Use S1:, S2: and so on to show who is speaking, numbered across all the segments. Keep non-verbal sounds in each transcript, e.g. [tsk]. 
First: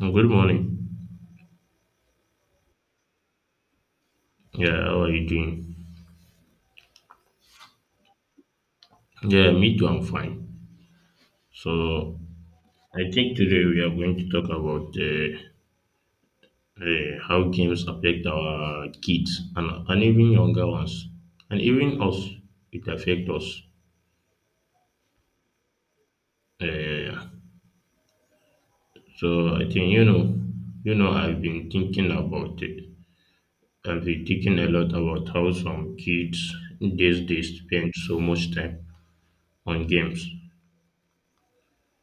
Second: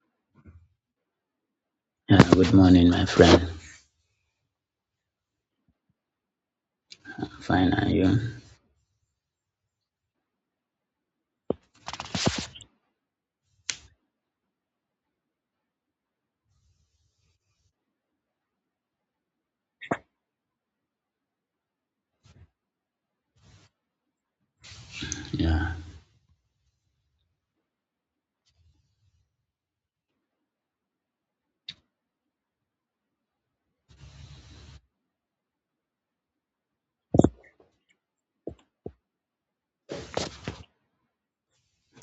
S1: Mm, good morning.
S2: Yeah, good morning, my friend.
S1: Yeah, how are you doing?
S2: Fine, are you?
S1: Yeah, me too, I'm fine. So, I think today we are going to talk about how games affect our kids and even younger ones, and even us. It affects us.
S2: Yeah.
S1: Uh, so, I think, you know, I've been thinking about it. I've been thinking a lot about how some kids these days spend so much time on games.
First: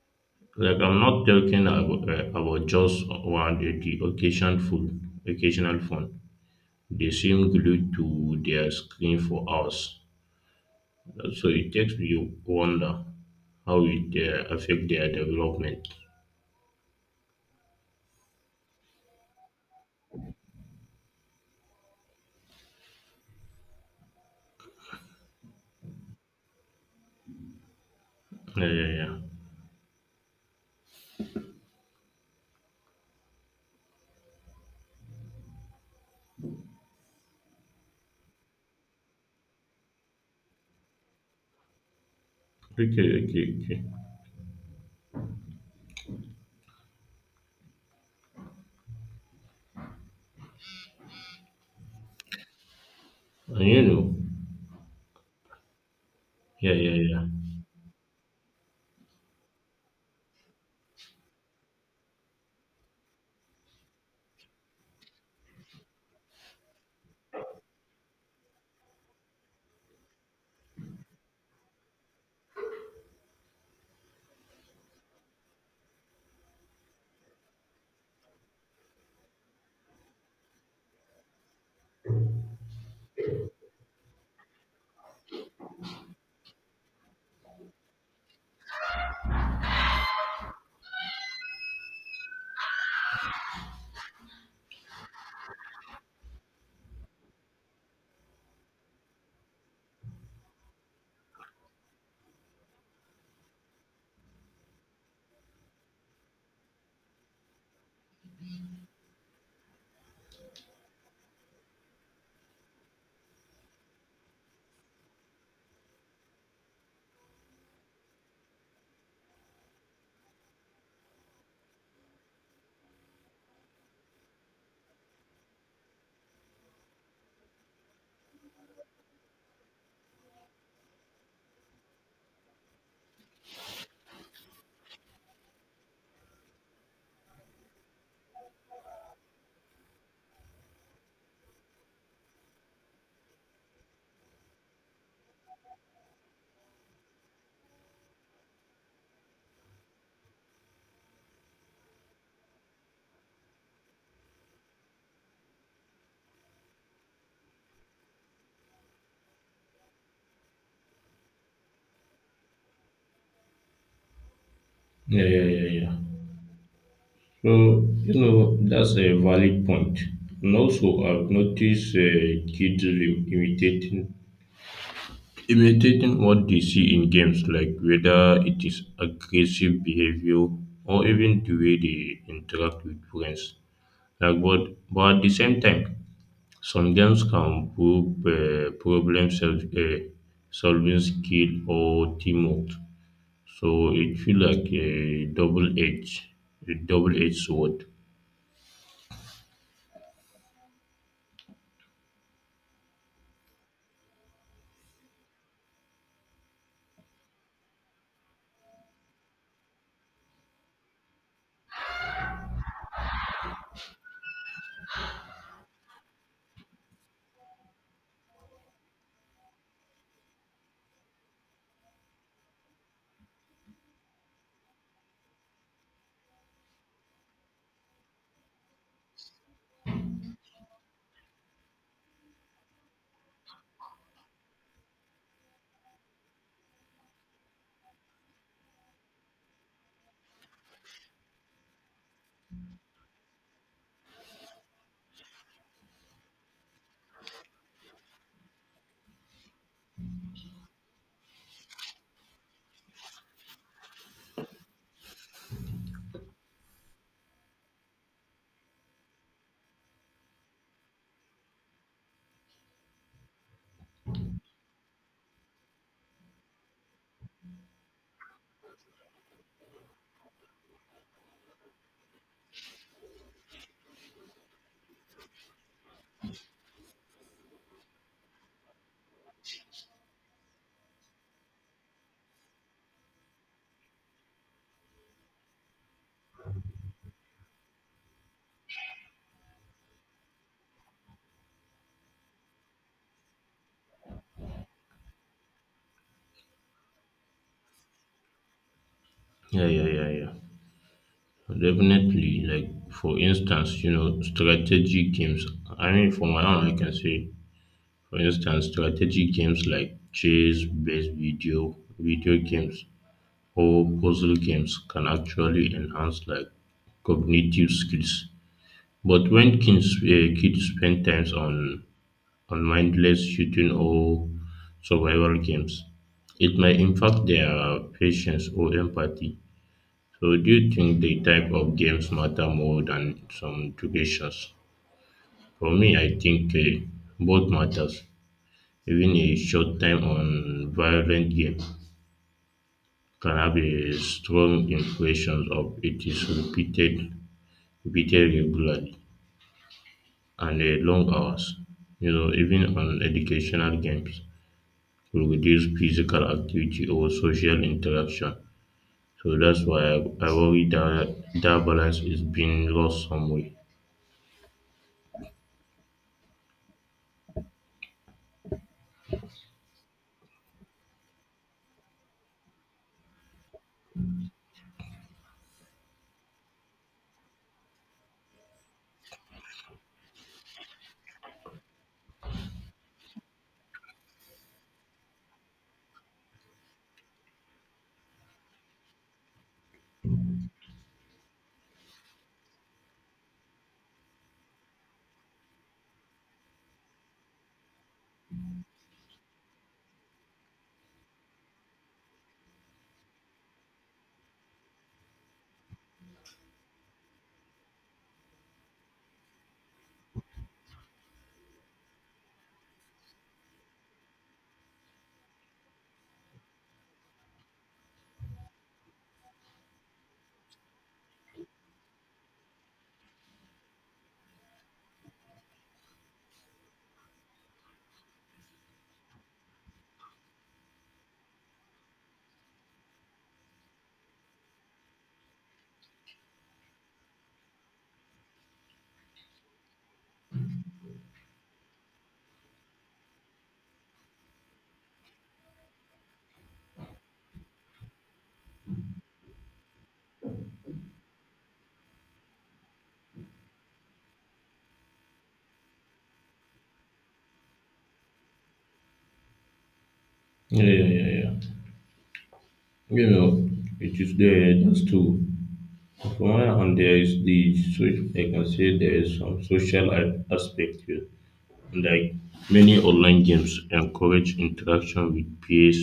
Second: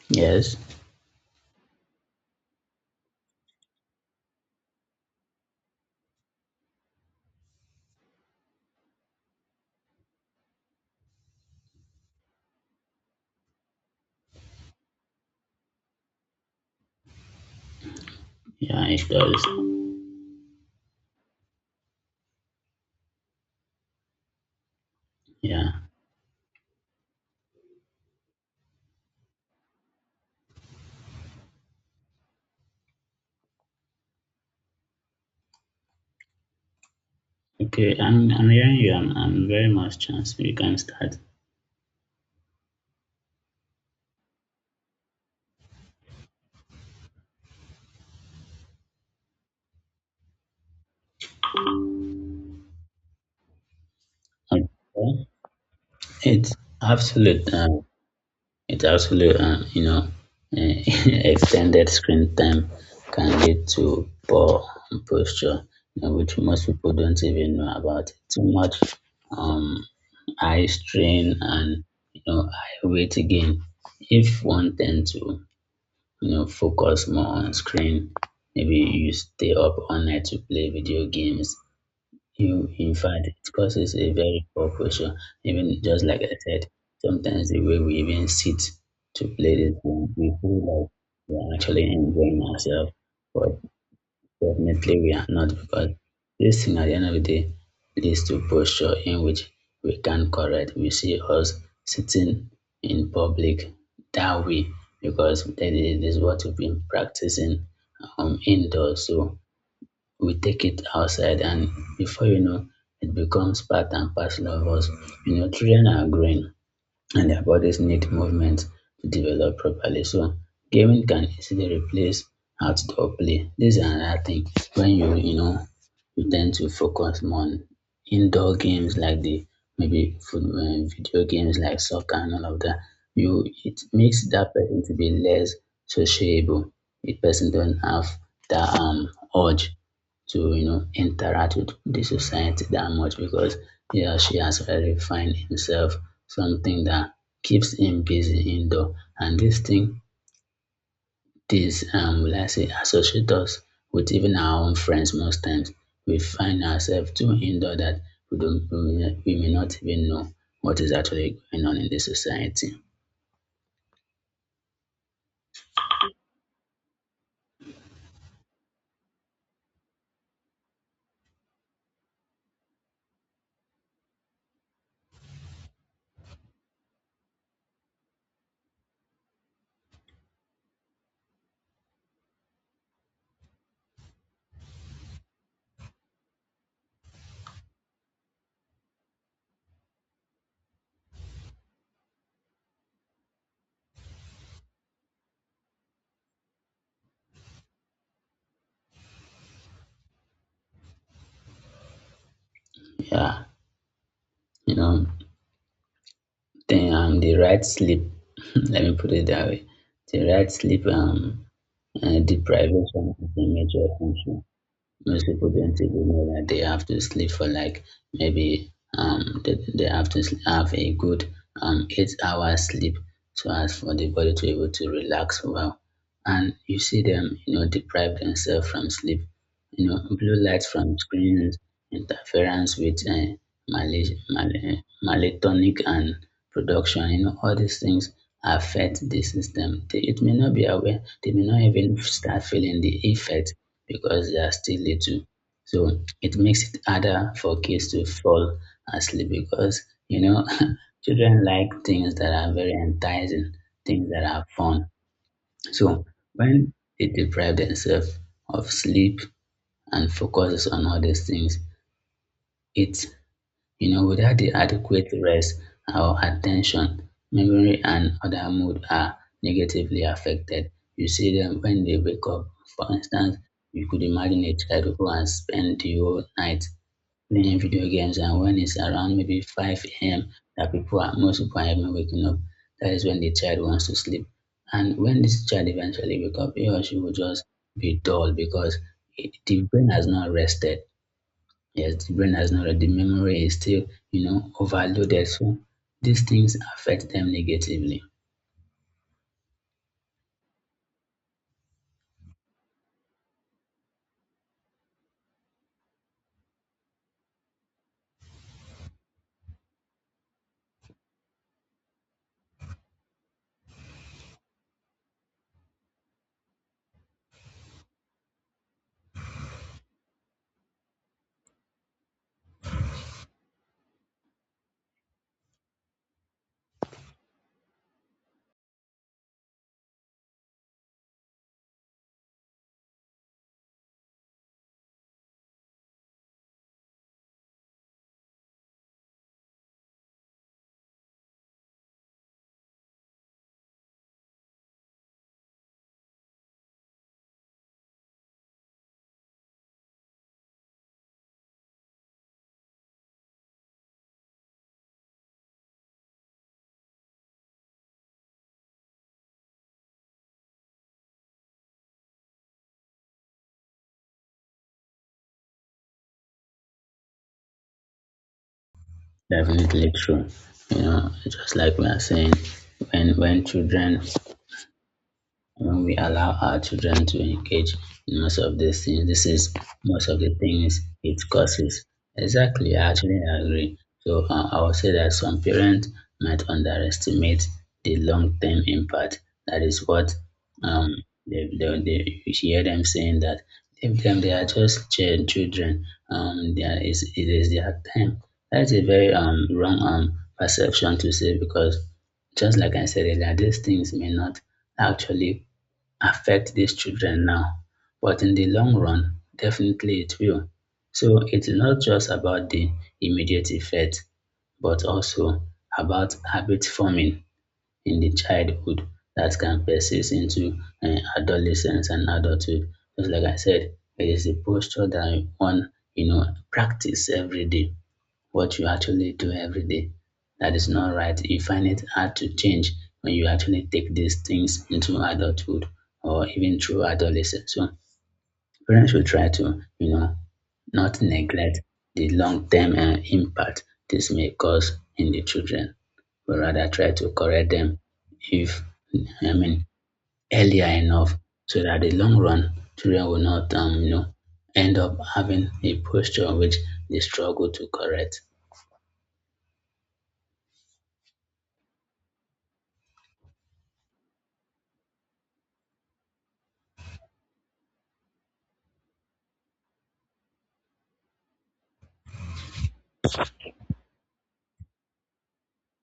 S2: Yes.
S1: Like I'm not talking about just one the occasion food, occasional phone. They seem glued to their screen for hours. So it takes you wonder how it affect their development.
S2: Yeah, it does. Yeah.
S1: Yeah, yeah, yeah.
S2: Okay, I'm hearing you. I'm very much chance. You can start.
S1: Okay, okay, okay. And you know,
S2: Okay. It's
S1: yeah, yeah, yeah,
S2: absolute. It's absolute. Uh, [laughs] extended screen time can lead to poor posture, which most people don't even know about. Too much um, eye strain and eye weight again. If one tend to focus more on screen, maybe you stay up all night to play video games. You, in fact it causes a very poor posture. Even just like I said, sometimes the way we even sit to play this game, we feel like we're actually enjoying ourselves, but definitely we are not because this thing at the end of the day leads to posture in which we can't correct. We see us sitting in public that way because that is what we've been practicing indoors. So we take it outside and before you know it becomes part and parcel of us. Children are growing and their bodies need movement to develop properly. So gaming can easily replace outdoor play. This is another thing, when you tend to focus more on indoor games, like the maybe foot video games like soccer and all of that. You It makes that person to be less sociable. The person don't have that urge to interact with the society that much because he or she has already find himself something that keeps him busy indoor. And this thing, this will I say, associate us with even our own friends. Most times we find ourselves too indoor that we may not even know what is actually going on in the society.
S1: yeah, yeah, yeah, yeah. So you know that's a valid point. And also, I've noticed kids imitating, imitating what they see in games, like whether it is aggressive behavior or even the way they interact with friends. Like but at the same time, some games can prove solving skill or teamwork. So it feel like a double edged sword.
S2: Yeah. you know then the right sleep, [laughs] let me put it that way, the right sleep, deprivation is a major concern. Most people don't even know that they have to sleep for like maybe, they have to have a good 8 hours sleep, so as for the body to be able to relax well. And you see them, deprive themselves from sleep. Blue light from screens interference with malatonic and production. All these things affect the system. It may not be aware, they may not even start feeling the effect because they are still little. So it makes it harder for kids to fall asleep because, you know, [laughs] children like things that are very enticing, things that are fun. So when they deprive themselves of sleep and focuses on all these things, it, without the adequate rest, our attention, memory and other mood are negatively affected. You see them when they wake up. For instance, you could imagine a child who has spent the whole night playing video games, and when it's around maybe 5 a.m., that people are most people are even waking up. That is when the child wants to sleep. And when this child eventually wake up, he or she will just be dull because, the brain has not rested. Yes, the brain has not the memory is still, overloaded. So these things affect them negatively.
S1: Yeah, yeah, yeah, yeah. Definitely. Like for instance, you know, strategy games. I mean, for my own, I can say, for instance, strategic games like chess based video games or puzzle games can actually enhance like cognitive skills. But when kids spend time on mindless shooting or survival games, it might impact their patience or empathy. So, do you think the type of games matter more than some durations? For me, I think both matters, even a short time on violent game can have a strong impression of it is repeated regularly and a long hours. You know, even on educational games will reduce physical activity or social interaction. So that's why I worry that balance is being lost somewhere.
S2: Definitely true. Just like we are saying, when children when we allow our children to engage in most of these things, this is most of the things it causes. Exactly, I actually agree. So I would say that some parents might underestimate the long-term impact. That is what, um, they you hear them saying that if them they are just children. It is their time. That's a very wrong perception to say because, just like I said earlier, these things may not actually affect these children now, but in the long run, definitely it will. So it's not just about the immediate effect, but also about habit forming in the childhood that can persist into adolescence and adulthood. Just like I said, it is a posture that one, you know, practice every day, what you actually do every day. That is not right. You find it hard to change when you actually take these things into adulthood or even through adolescence. So parents should try to, not neglect the long-term impact this may cause in the children, but rather try to correct them, if I mean, earlier enough, so that the long run children will not end up having a posture which they struggle to correct.
S1: Yeah, yeah, yeah, yeah. You know, it is there. That's true. From one hand, there is the, so I can say there is some social aspect here. Like many online games encourage interaction with peers,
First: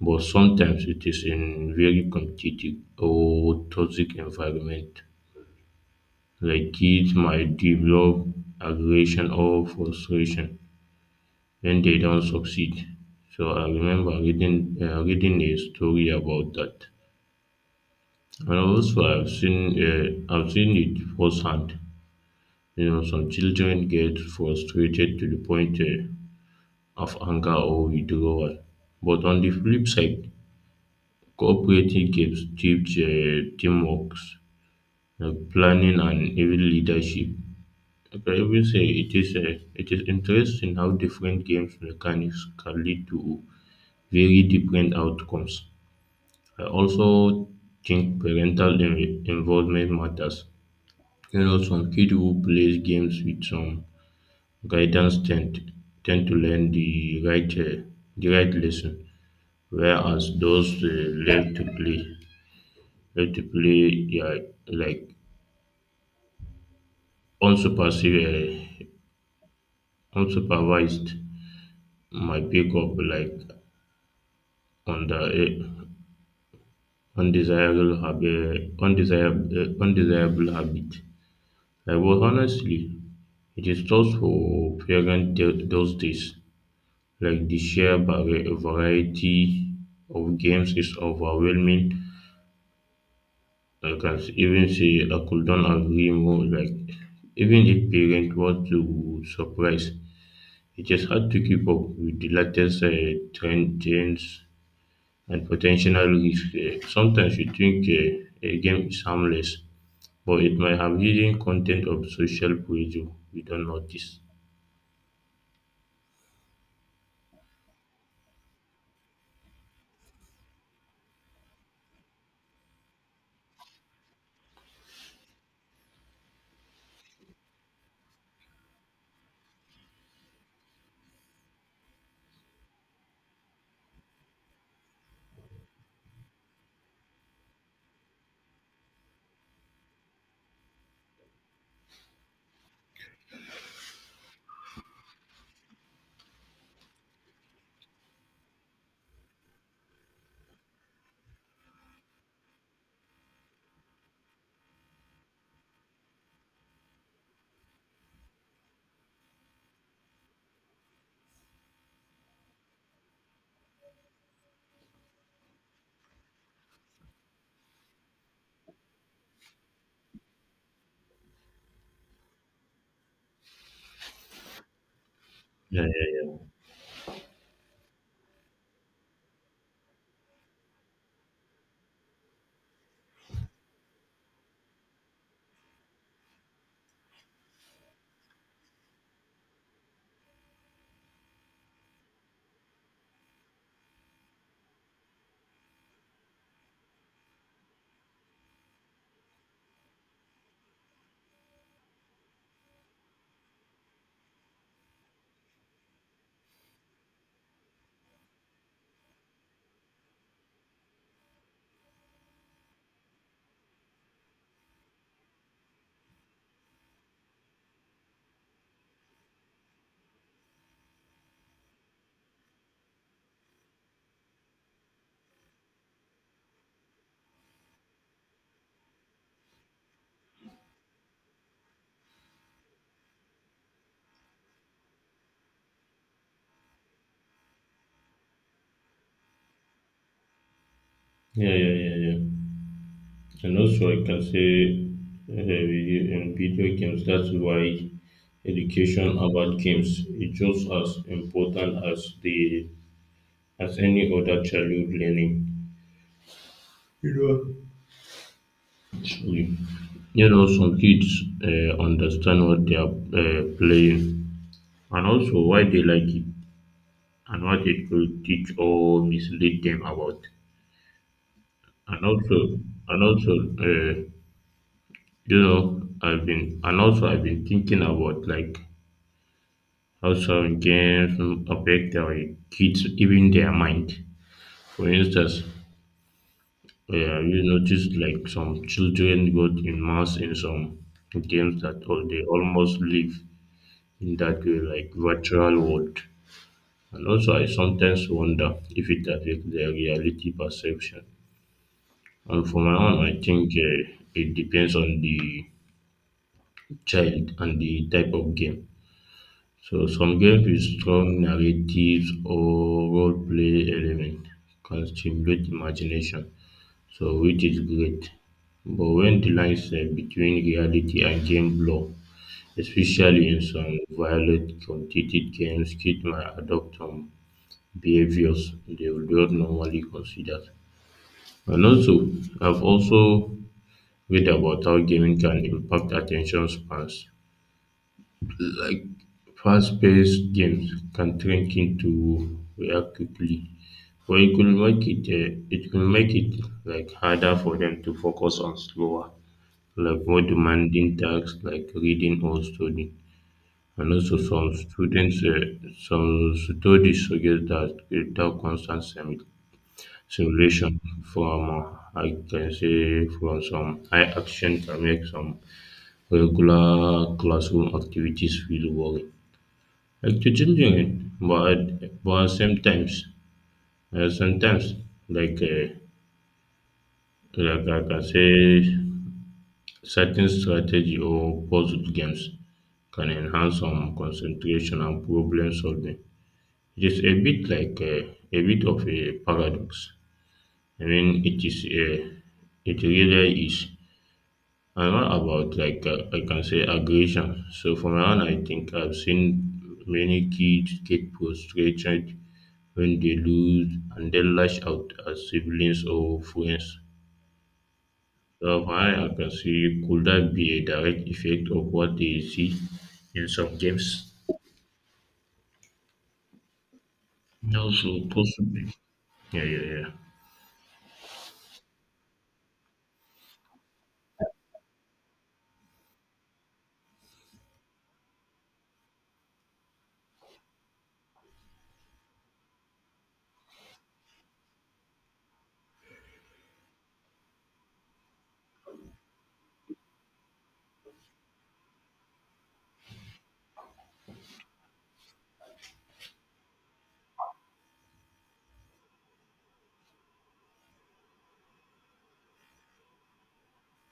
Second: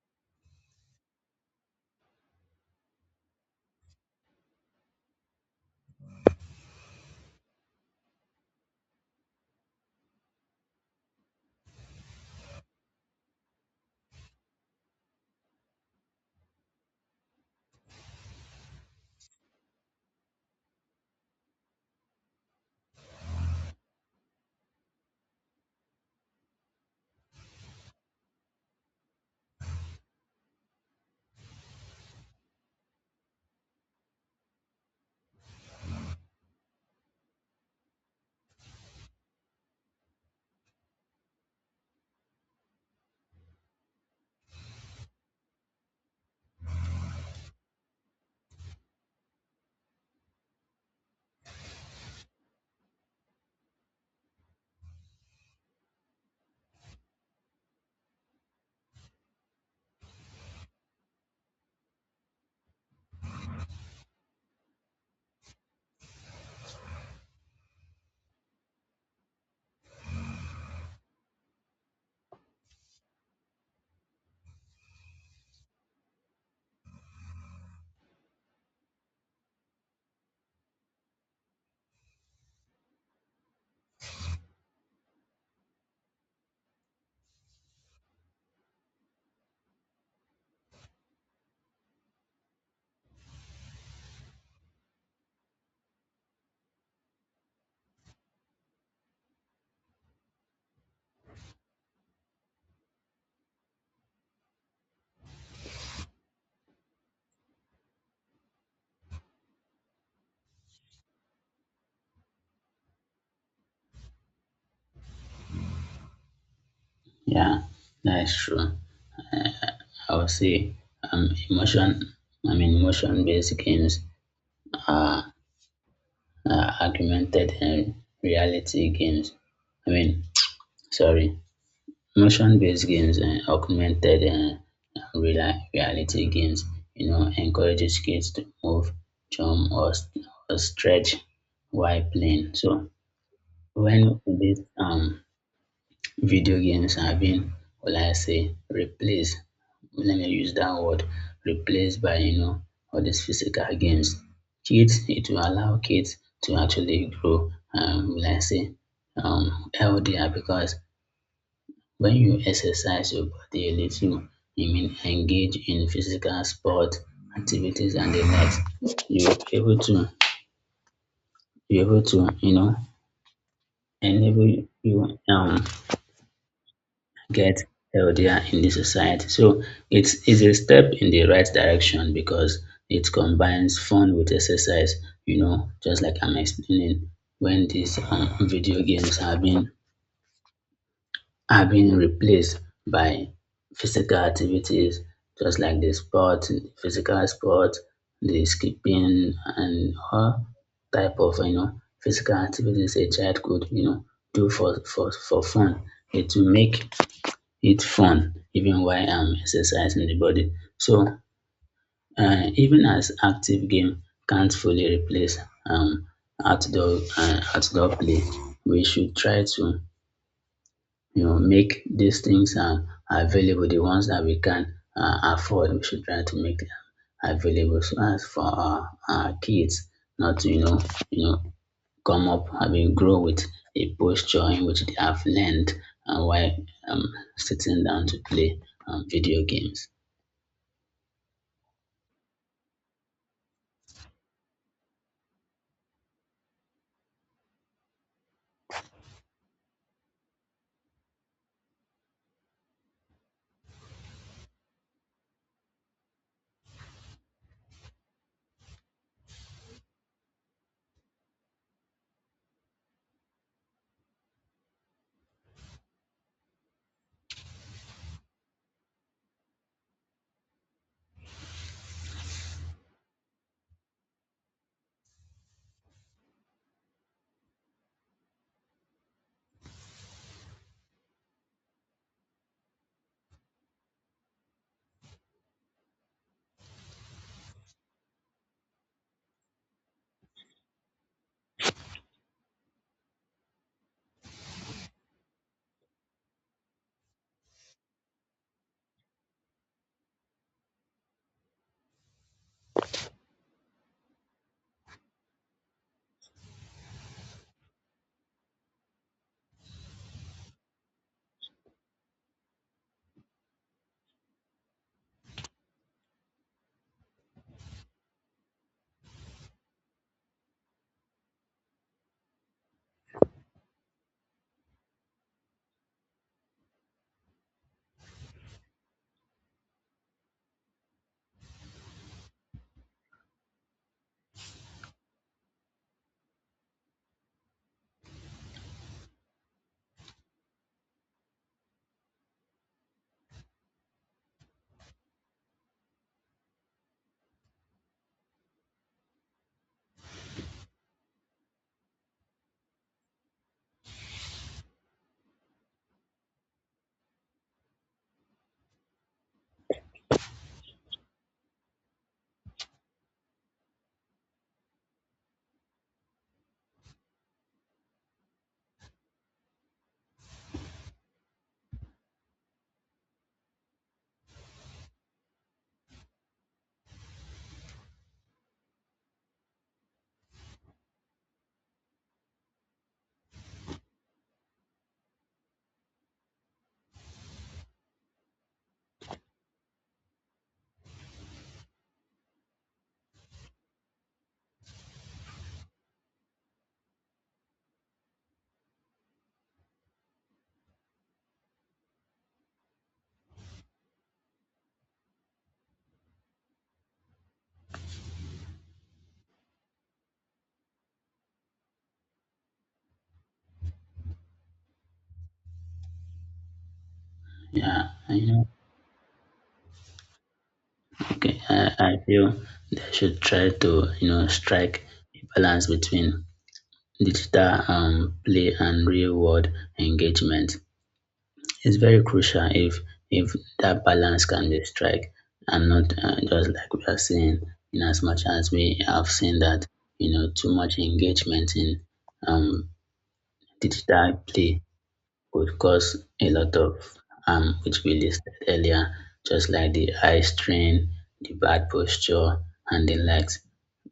S1: but sometimes it is in very competitive or toxic environment. Like kids might develop aggression or frustration when they don't succeed. So I remember reading reading a story about that. And also, I've seen it firsthand. You know, some children get frustrated to the point of anger or withdrawal. But on the flip side, cooperative games teach teamwork, planning, and even leadership. Like I will say it is interesting how different games mechanics can lead to very different outcomes. I also think parental involvement matters. You know, some kids who plays games with some guidance tend to learn the right lesson, whereas those left to play left to play, yeah, like unsupervised, unsupervised might pick up like under a undesirable habit, undesirable, undesirable habit. Like, well, honestly, it is tough for parents those days. Like the sheer variety of games is overwhelming. I can even say I couldn't agree more. Like, even if parents want to surprise, it is hard to keep up with the latest trends and potential risks. Sometimes you think a game is harmless, but it might have hidden content of social pressure we don't notice.
S2: Yeah, that's true. I would say emotion, I mean, emotion based games are, are augmented and reality games. I mean, [tsk] sorry, emotion based games and augmented and reality games, encourages kids to move, jump, or, or stretch while playing. So, when this, video games are being, what will I say, replaced. Let me use that word replaced by, all these physical games. Kids, it will allow kids to actually grow, will I say, healthier, because when you exercise your body a little, you mean engage in physical sport activities and the likes, you're able to, enable you,
S1: Yeah, yeah, yeah.
S2: get healthier in the society. So it's a step in the right direction because it combines fun with exercise, just like I'm explaining, when these, video games have been are being replaced by physical activities, just like the sport, physical sport, the skipping and all type of, physical activities a child could, do for fun. It will make it's fun, even while I'm exercising the body. So even as active game can't fully replace um, outdoor outdoor play, we should try to, make these things available. The ones that we can afford, we should try to make them available so as for our kids not to, you know come up and will grow with a posture in which they have learned, while, um, sitting down to play, video games.
S1: Yeah, yeah, yeah, yeah. And also, I can say in video games, that's why education about games is just as important as the as any other childhood learning. You you know, some kids understand what they are playing and also why they like it and what it could teach or mislead them about. And also, and also, uh, you know, I've been thinking about like, also, games affect our kids, even their mind. For instance, we noticed like some children got immersed in some games that they almost live in that way, like virtual world. And also, I sometimes wonder if it affects their reality perception. And for my own, I think it depends on the child and the type of game. So some games with strong narratives or role play element can stimulate imagination, so which is great. But when the lines set between reality and game blur, especially in some violent competitive games, kids might adopt some behaviors they would not normally consider. And also, I've also read about how gaming can impact attention spans. Like fast-paced games can trick into to react quickly, or it could make it like harder for them to focus on slower, like more demanding tasks like reading or studying. And also, some students, some studies suggest that without constant simulation from, I can say, from some high action can make some regular classroom activities feel boring. Like changing it, but sometimes, uh, sometimes like uh, I can say certain strategy or puzzle games can enhance some concentration and problem solving. It is a bit like a bit of a paradox. I mean, it is a, it really is. I'm not about like I can say aggression. So for my own, I think I've seen many kids get frustrated when they lose and then lash out at siblings or friends. So from I can see, could that be a direct effect of what they see in some games?
S2: Yeah,
S1: Also,
S2: I know.
S1: possibly. Yeah, yeah, yeah.
S2: Okay, I feel they should try to, strike a balance between digital, play and real world engagement. It's very crucial if if that balance can be struck, and not, just like we are saying, in as much as we have seen that, too much engagement in, um, digital play would cause a lot of harm which we listed earlier, just like the eye strain, the bad posture and the likes.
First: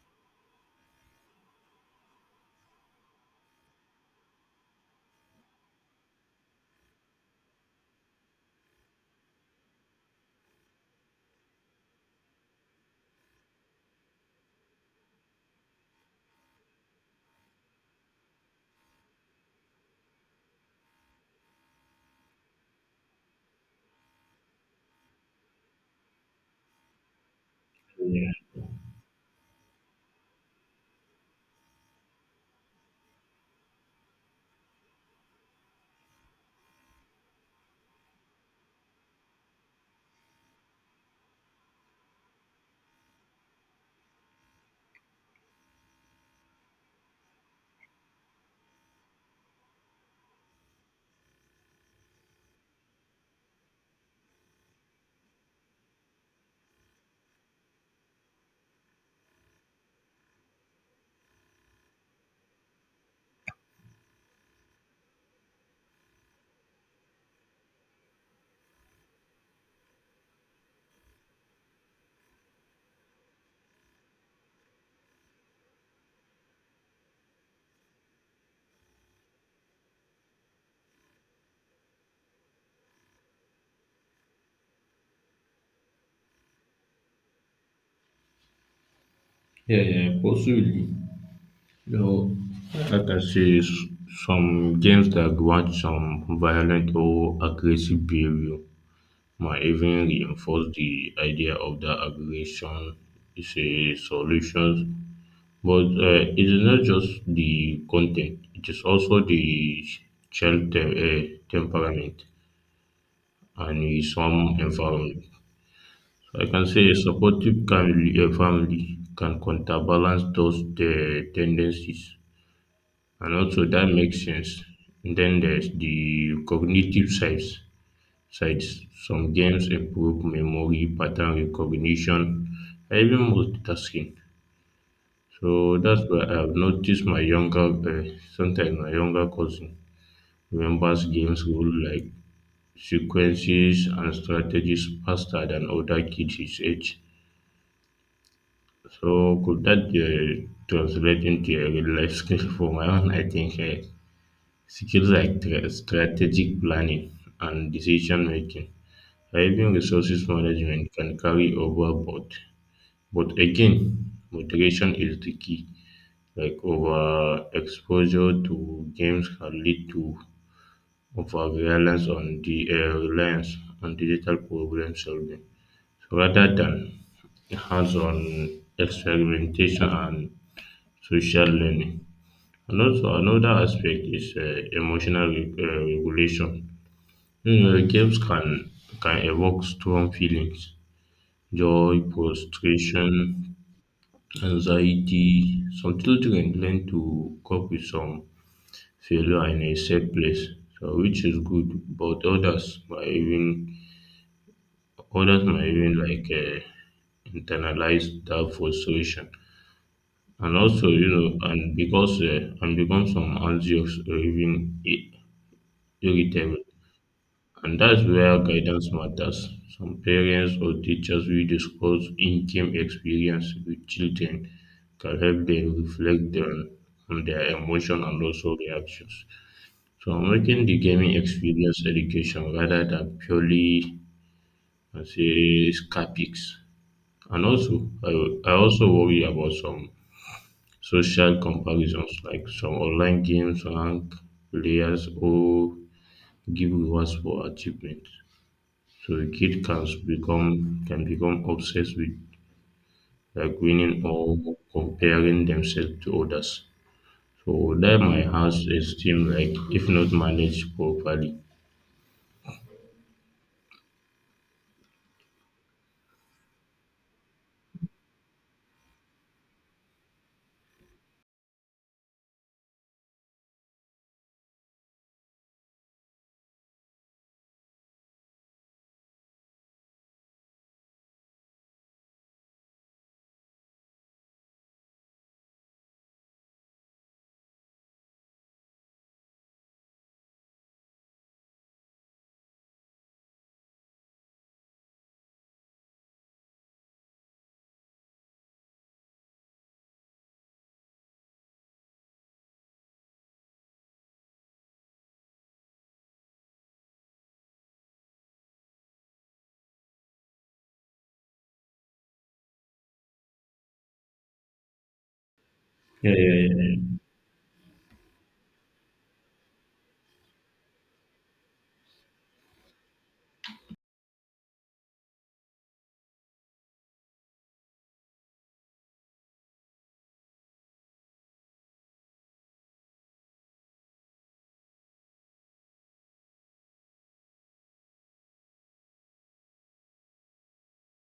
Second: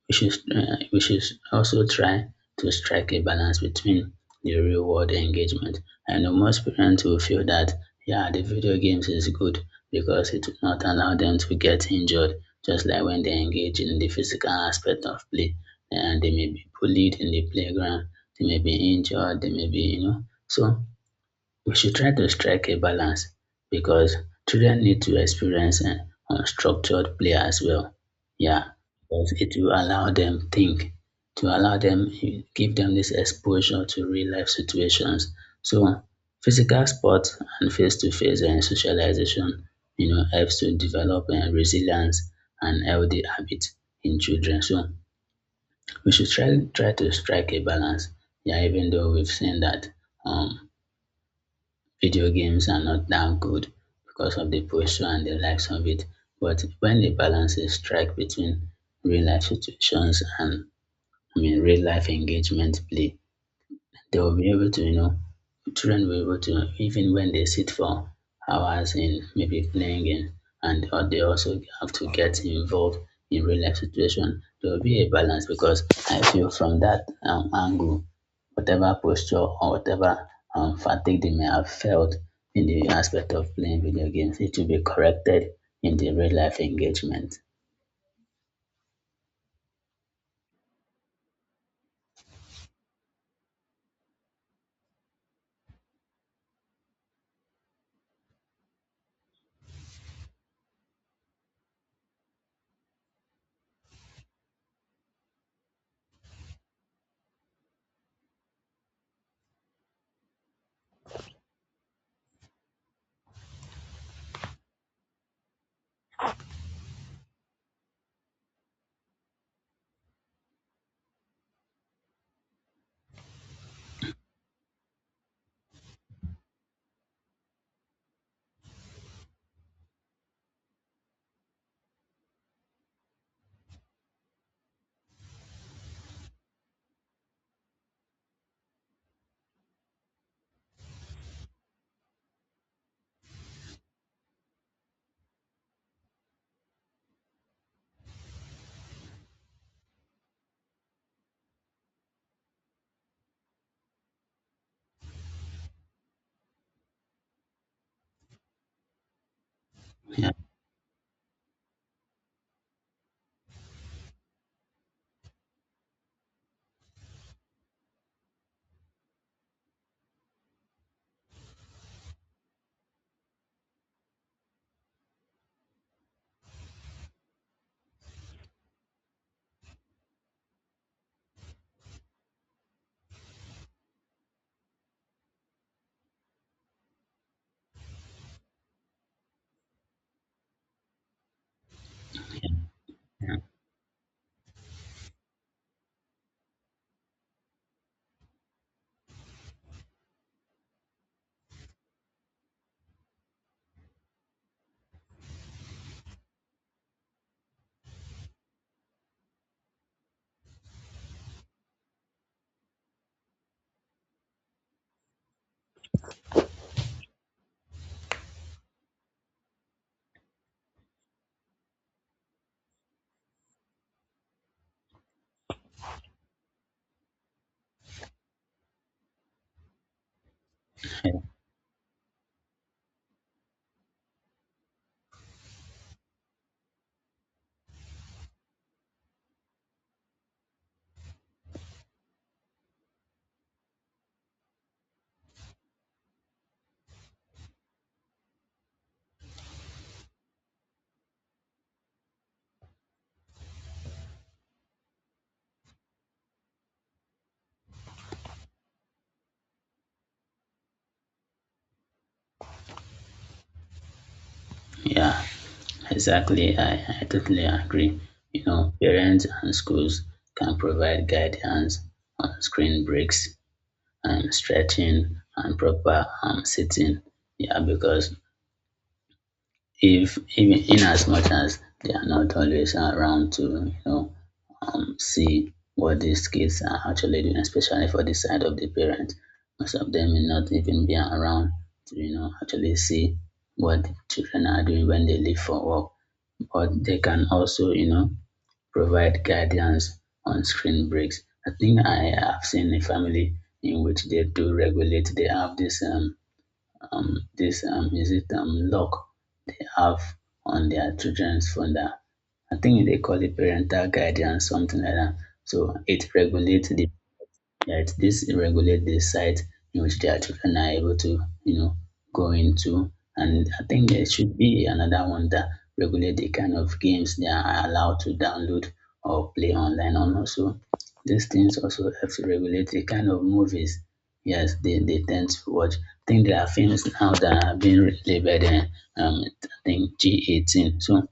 S2: We should also try to strike a balance between the real world engagement. I know most parents will feel that, yeah, the video games is good because it will not allow them to get injured, just like when they engage in the physical aspect of play, and they may be bullied in the playground, they may be injured, they may be, so we should try to strike a balance, because children need to experience, unstructured play as well.
S1: Yeah,
S2: Yeah, because it will allow them think, to allow them give them this exposure to real life situations. So physical sports and face to face and socialization, helps to develop, resilience and healthy habits in children. So we should try to strike a balance. Yeah, even though we've seen that, um video games are not that good because of the pressure and the likes of it. But when the balance is struck between real life situations and, I mean, real life engagement play, they will be able to, children will be able to, even when they sit for hours in maybe playing game, and or they also have to get involved in real life situation. There will be a balance, because I feel from that, angle, whatever posture or whatever, fatigue they may have felt in the aspect of playing video games, it will be corrected in the real life engagement.
S1: yeah, yeah, possibly. You know, I can see some games that grant some violent or aggressive behavior might even reinforce the idea of that aggression is a solution. But it is not just the content, it is also the child temperament and some environment. So I can say a family can counterbalance those the tendencies, and also that makes sense. Then there's the cognitive sides. Some games improve memory, pattern recognition, even multitasking. So that's why I've noticed my sometimes my younger cousin remembers games rule like sequences and strategies faster than older kids his age. So could that translate into a real life skill [laughs] for my own? I think skills like strategic planning and decision making, or even resources
S2: Yeah,
S1: management can carry over, but again, moderation is the key. Like over exposure to games can lead to overreliance on the reliance on digital problem solving. So rather than hands-on experimentation and social learning. And also another aspect is emotional regulation. You know, games can evoke strong feelings, joy, frustration, anxiety. Some children learn to cope with some failure in a safe place. So which is good, but others might even like internalize that frustration. And also, you know, and because and become some anxious or even irritable. And that's where guidance matters. Some parents or teachers will discuss in-game experience with children can help them reflect on their emotion and also reactions. So I'm making the gaming
S2: yeah,
S1: experience education rather than purely, I say, scaphics. And also, I also worry about some social comparisons, like some online games rank players or give rewards for achievement. So a kid can become obsessed with like winning or comparing themselves to others. So that might have esteem like if not managed properly.
S2: yeah. Exactly, I totally agree. Parents and schools can provide guidance on screen breaks and stretching and proper, sitting. Yeah, because if, even in as much as they are not always around to, see what these kids are actually doing, especially for the side of the parents, most of them may not even be around to, actually see what the children are doing when they leave for work. Or they can also, provide guidance on screen breaks. I think I have seen a family in which they do regulate. They have this, this, is it, lock they have on their children's phone. That I think they call it parental guidance, something like that. So it
S1: Yeah,
S2: regulates the
S1: yeah,
S2: that this regulate the site in which their children are able to, you know, go into. And I think there should be another one that regulate the kind of games they are allowed to download or play online. And also, these things also help to regulate the kind of movies. Yes, they tend to watch. I think there are films now that are being labeled, I think G18. So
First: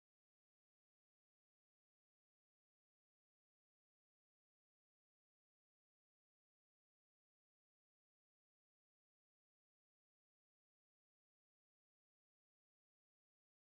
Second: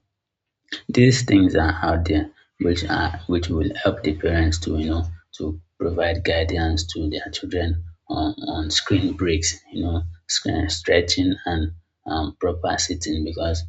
S2: these things are out there which are which will help the parents to to provide guidance to their children on screen breaks, screen stretching and proper sitting because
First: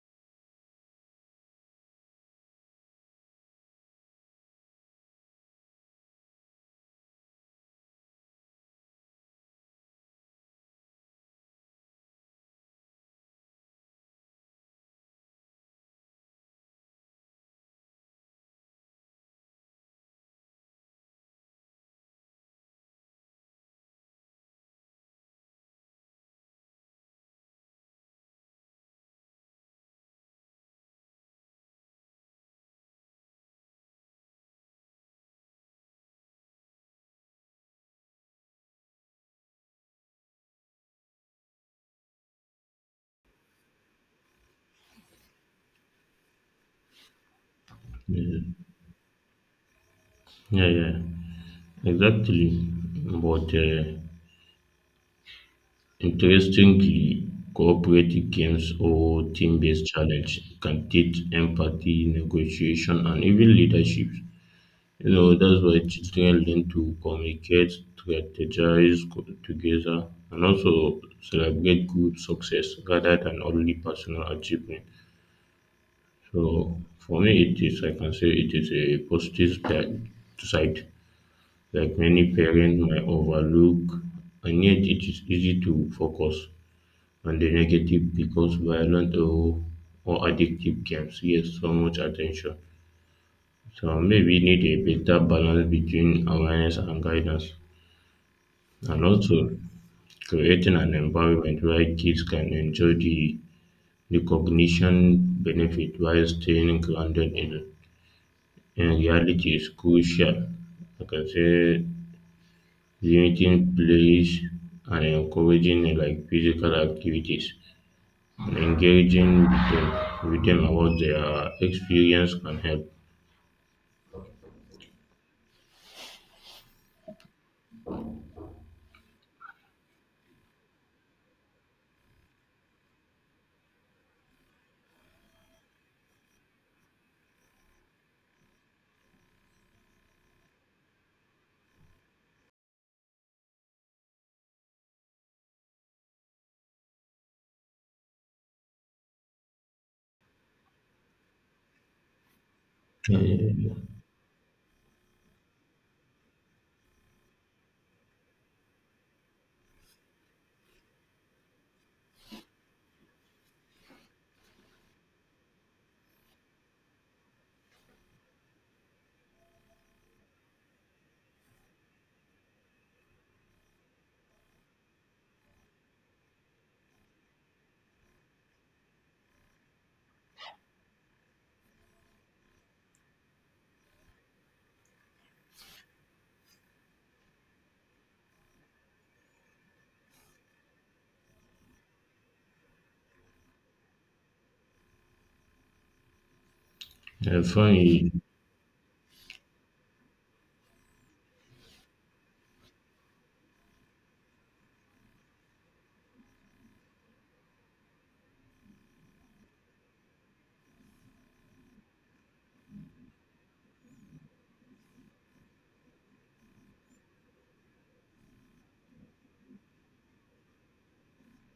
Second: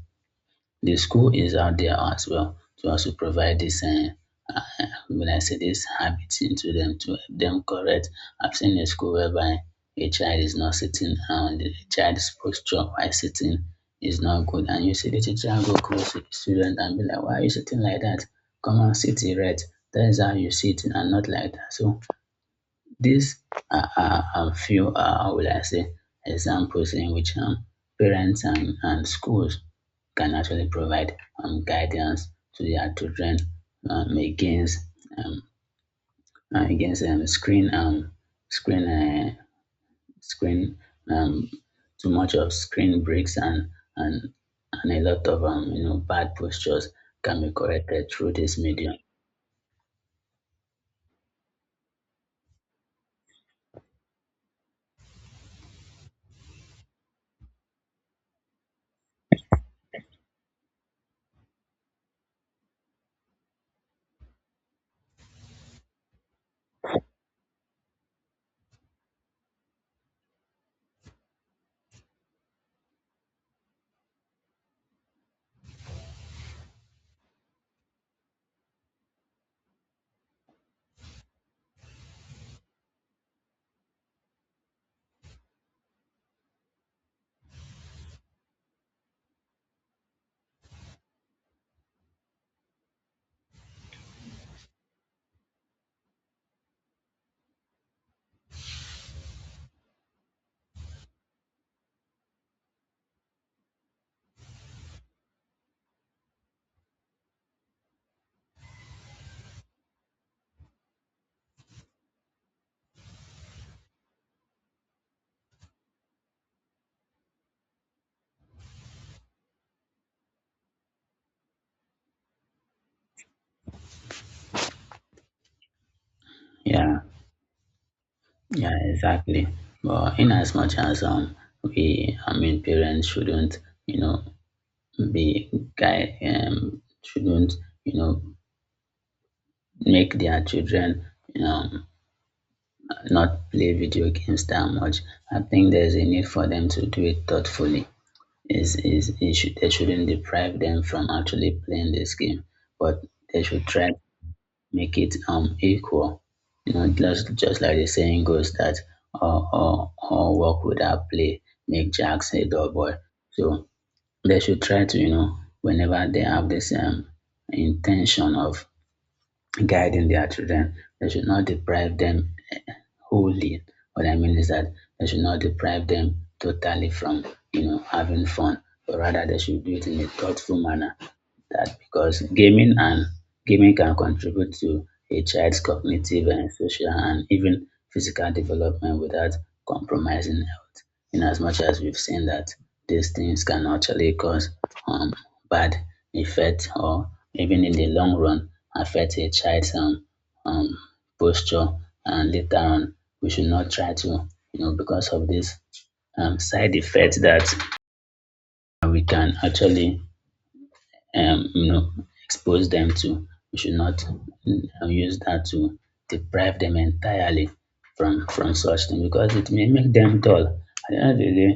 S2: the school is out there as well to also provide this uh, when I say this habit into them to help them correct. I've seen a school whereby a child is not sitting and the child's posture while sitting is not good, and you see the teacher go close to the student and be like, "Why are you sitting like that? Come on, sit erect. That is how you sit and not like that." So these are a few, will I say, examples in which parents and schools can actually provide guidance to their children against um, against screen screen uh, screen um, too much of screen breaks and and and a lot of you know bad postures can be corrected
S1: yeah.
S2: through this
S1: Yeah.
S2: medium.
S1: Yeah, yeah, exactly. But interestingly, cooperative games or team-based challenge can teach empathy, negotiation, and even leadership. You know, that's why children learn to communicate, strategize together, and also celebrate group success rather than only personal achievement. So, for me, it is, I can say, it is a positive side. Like many parents might overlook, and yet it is easy to focus on the negative because violent or addictive games get so much attention. So maybe need a better balance between awareness and guidance, and also creating an environment where kids can enjoy the recognition benefit while staying grounded in reality is crucial. Like I can say, limiting plays and encouraging like physical activities and engaging with with them about their experience can help.
S2: Yeah. Yeah, exactly. But in as much as I mean, parents shouldn't, you know, be guy shouldn't, you know, make their children, you know, not play video games that much. I think there's a need for them to do it thoughtfully. They shouldn't deprive them from actually playing this game, but they should
S1: Uh,
S2: try make it equal. You know, just like the saying goes that all work without play make jacks a dull boy. So they should try to you know whenever they have this intention of guiding their children. They should not deprive them wholly. What I mean is that they should not deprive them totally from, you know, having fun, but rather they should do it in a thoughtful manner. That because gaming can contribute to a child's cognitive and social and even physical development without compromising health, in as much as we've seen that these things can actually cause um, bad effect or
S1: uh,
S2: even in the
S1: funny,
S2: long run affect a child's um, posture. And later on, we should not try to, you know, because of this side effects that we can actually, um, you know expose them to, we should not use that to deprive them entirely from such thing, because it may make them dull at the end of the day.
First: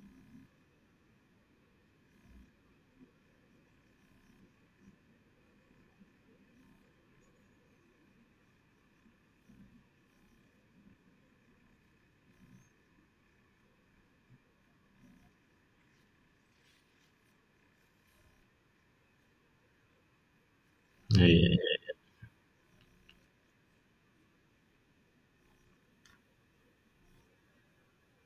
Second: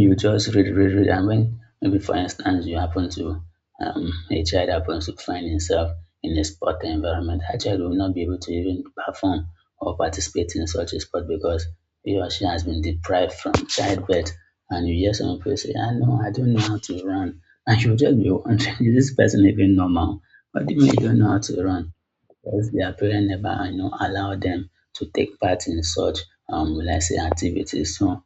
S2: You just read. And when maybe for instance you happen to, a child happens to find himself in a sport environment, that child will not be able to even perform or participate in such a sport because he or she has been deprived from childbirth. And you hear some people say, "I know, I don't know how to run." [laughs] And you just be wondering, [laughs] is this person even normal? What do you mean you don't
S1: uh,
S2: know how to run? Because their parents never you know allow them to take part in such will I say activities. So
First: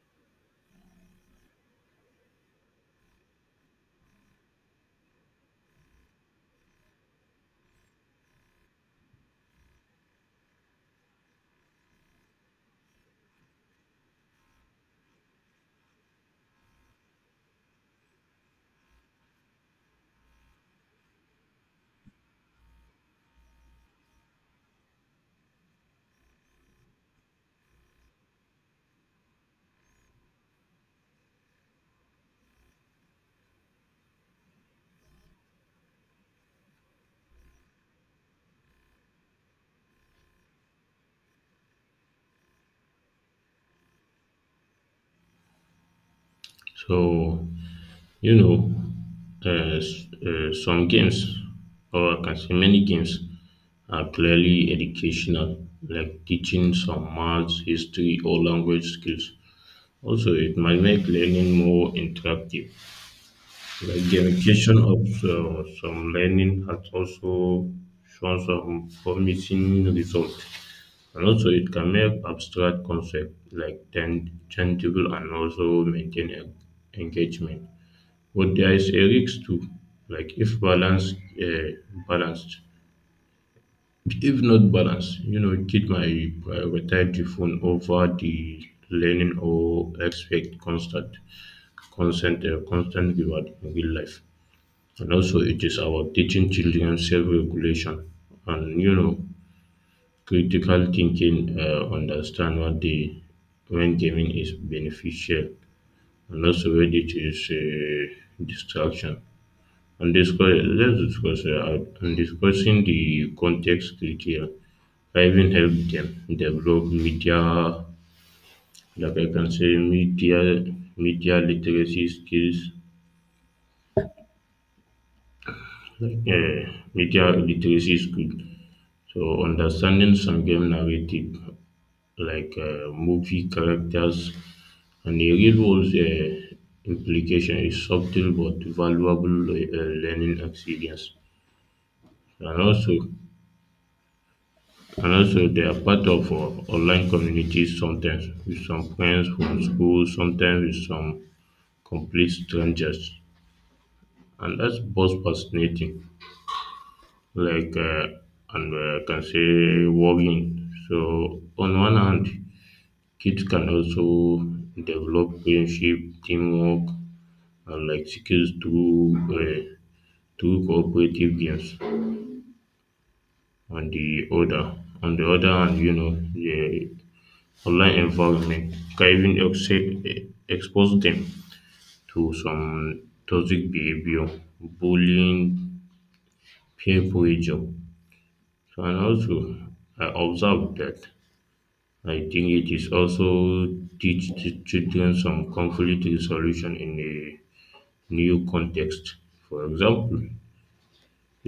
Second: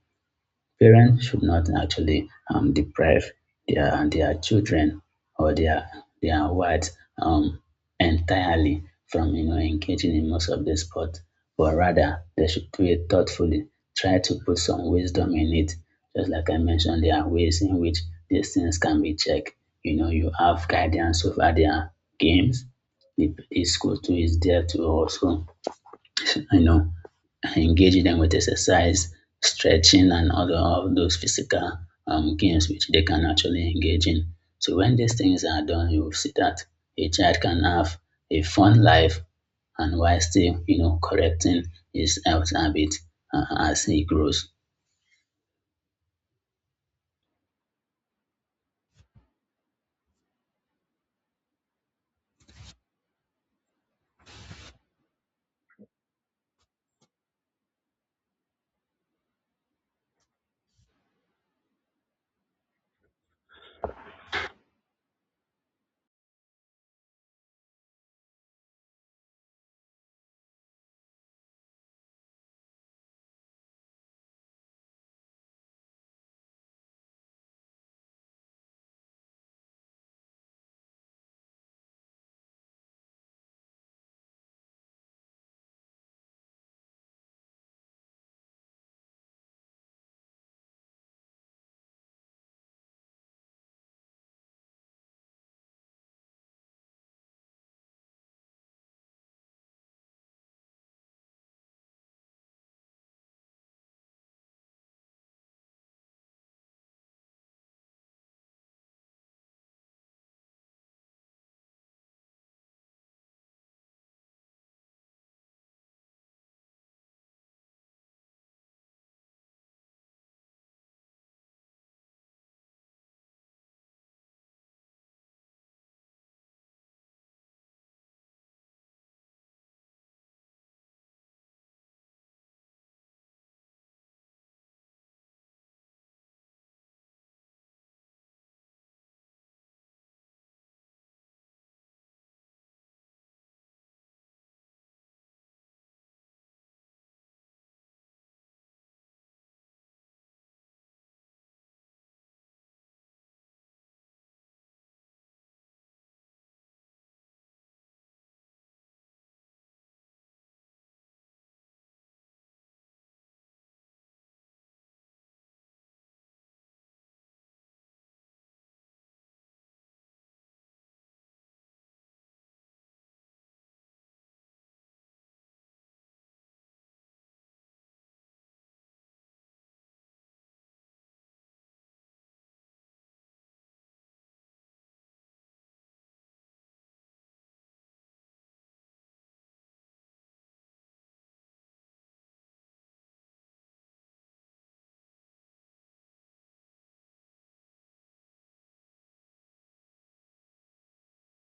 S2: parents should not actually deprive their children or their wives um, entirely from you know engaging in most of the sport, but rather they should do it thoughtfully. Try to put some wisdom in it. Just like I mentioned, there are ways in which these things can be checked. You know, you have guidance over their games. The school too is there to also, you know, engage them with exercise, stretching, and other of those physical games which they can actually engage in. So when these things are done, you will see that a child can have a fun life, and while still, you know, correcting his health habit as he grows.
S1: so you know, some games, or I can say many games, are clearly educational, like teaching some maths, history, or language skills. Also, it might make learning more interactive. Like gamification of some learning has also shown some promising results. And also, it can make abstract concepts like tangible and also maintain engagement. But there is a risk too, like if uh, balanced. If not balanced, you know, kid might prioritize the phone over the learning or expect constant reward in real life. And also, it is about teaching children self regulation and you know critical thinking. Understand what the when gaming is beneficial and also when it is a distraction. And discuss Let's discuss out- and discussing the context criteria. I even help them develop media, like I can say, media literacy skills. Like media literacy skills. So, understanding some game narrative like movie characters and the real world implication is subtle but valuable learning experience. And also, they are part of online communities sometimes with some friends from school, sometimes with some complete strangers, and that's both fascinating, like and I can say worrying. So on one hand, kids can also develop friendship, teamwork, and like skills through through cooperative games. On the other, on the other hand, you know, the online environment can even expose them to some toxic behavior, bullying, peer pressure. So, and also, I observed that I think it is also teach the children some conflict resolution in a new context. For example,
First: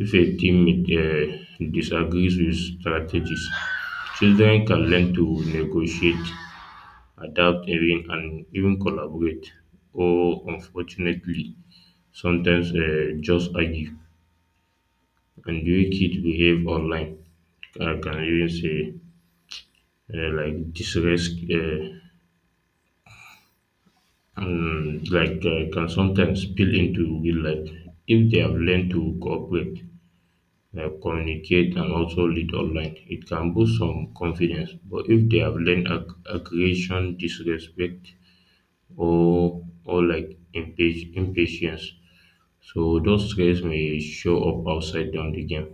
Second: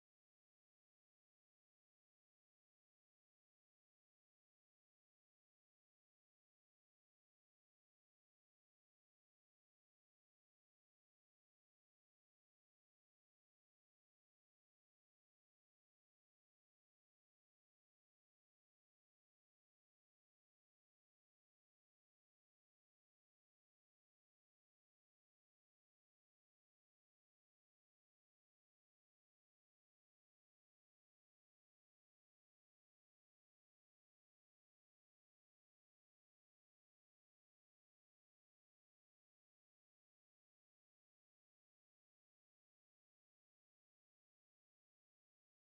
S1: if a teammate disagrees with strategies, children can learn to negotiate, adapt even and even collaborate or unfortunately sometimes just argue. And the way kids behave online I can even say like distress and like can sometimes spill into real life if they have learned to cooperate like communicate and also lead online. It can boost some confidence, but if they have learned aggression, disrespect, or like impatience, so those traits may show up outside down the game,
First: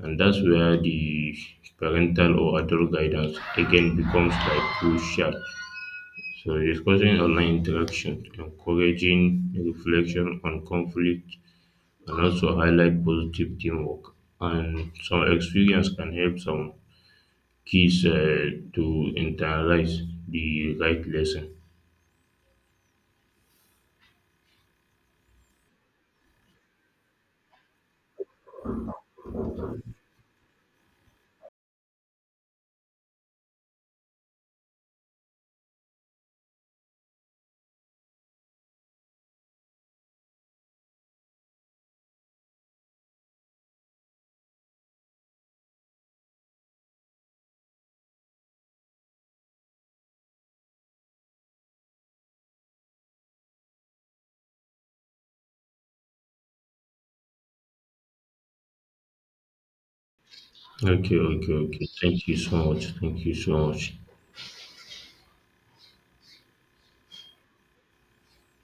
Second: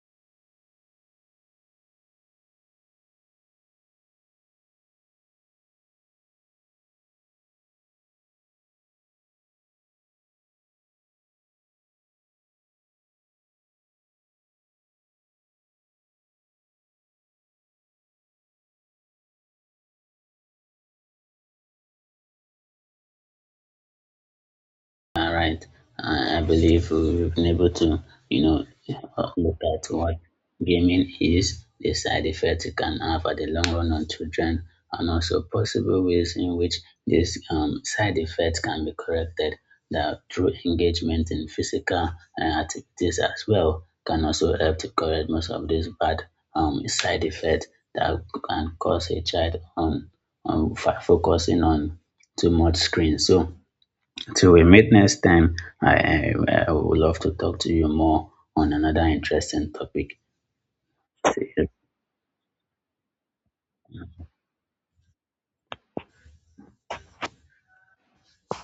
S1: and that's where the parental or adult guidance again becomes like crucial. So discussing online interaction, encouraging reflection on conflict, and also highlight positive teamwork. And some experience can help some kids to internalize the right lesson.
S2: All right. I believe we've been able to, you know, look at what gaming is, the side effects it can have at the long run on children, and also possible ways in which these side effects can be corrected, that through engagement in physical activities as well can also help to correct most of these bad side effects that can cause a child on focusing on too much screen. So till we meet next time, I, I, I would love to talk to you more on another interesting topic.
S1: Okay, okay,
S2: See you.
S1: okay. Thank you so much. Thank you so much.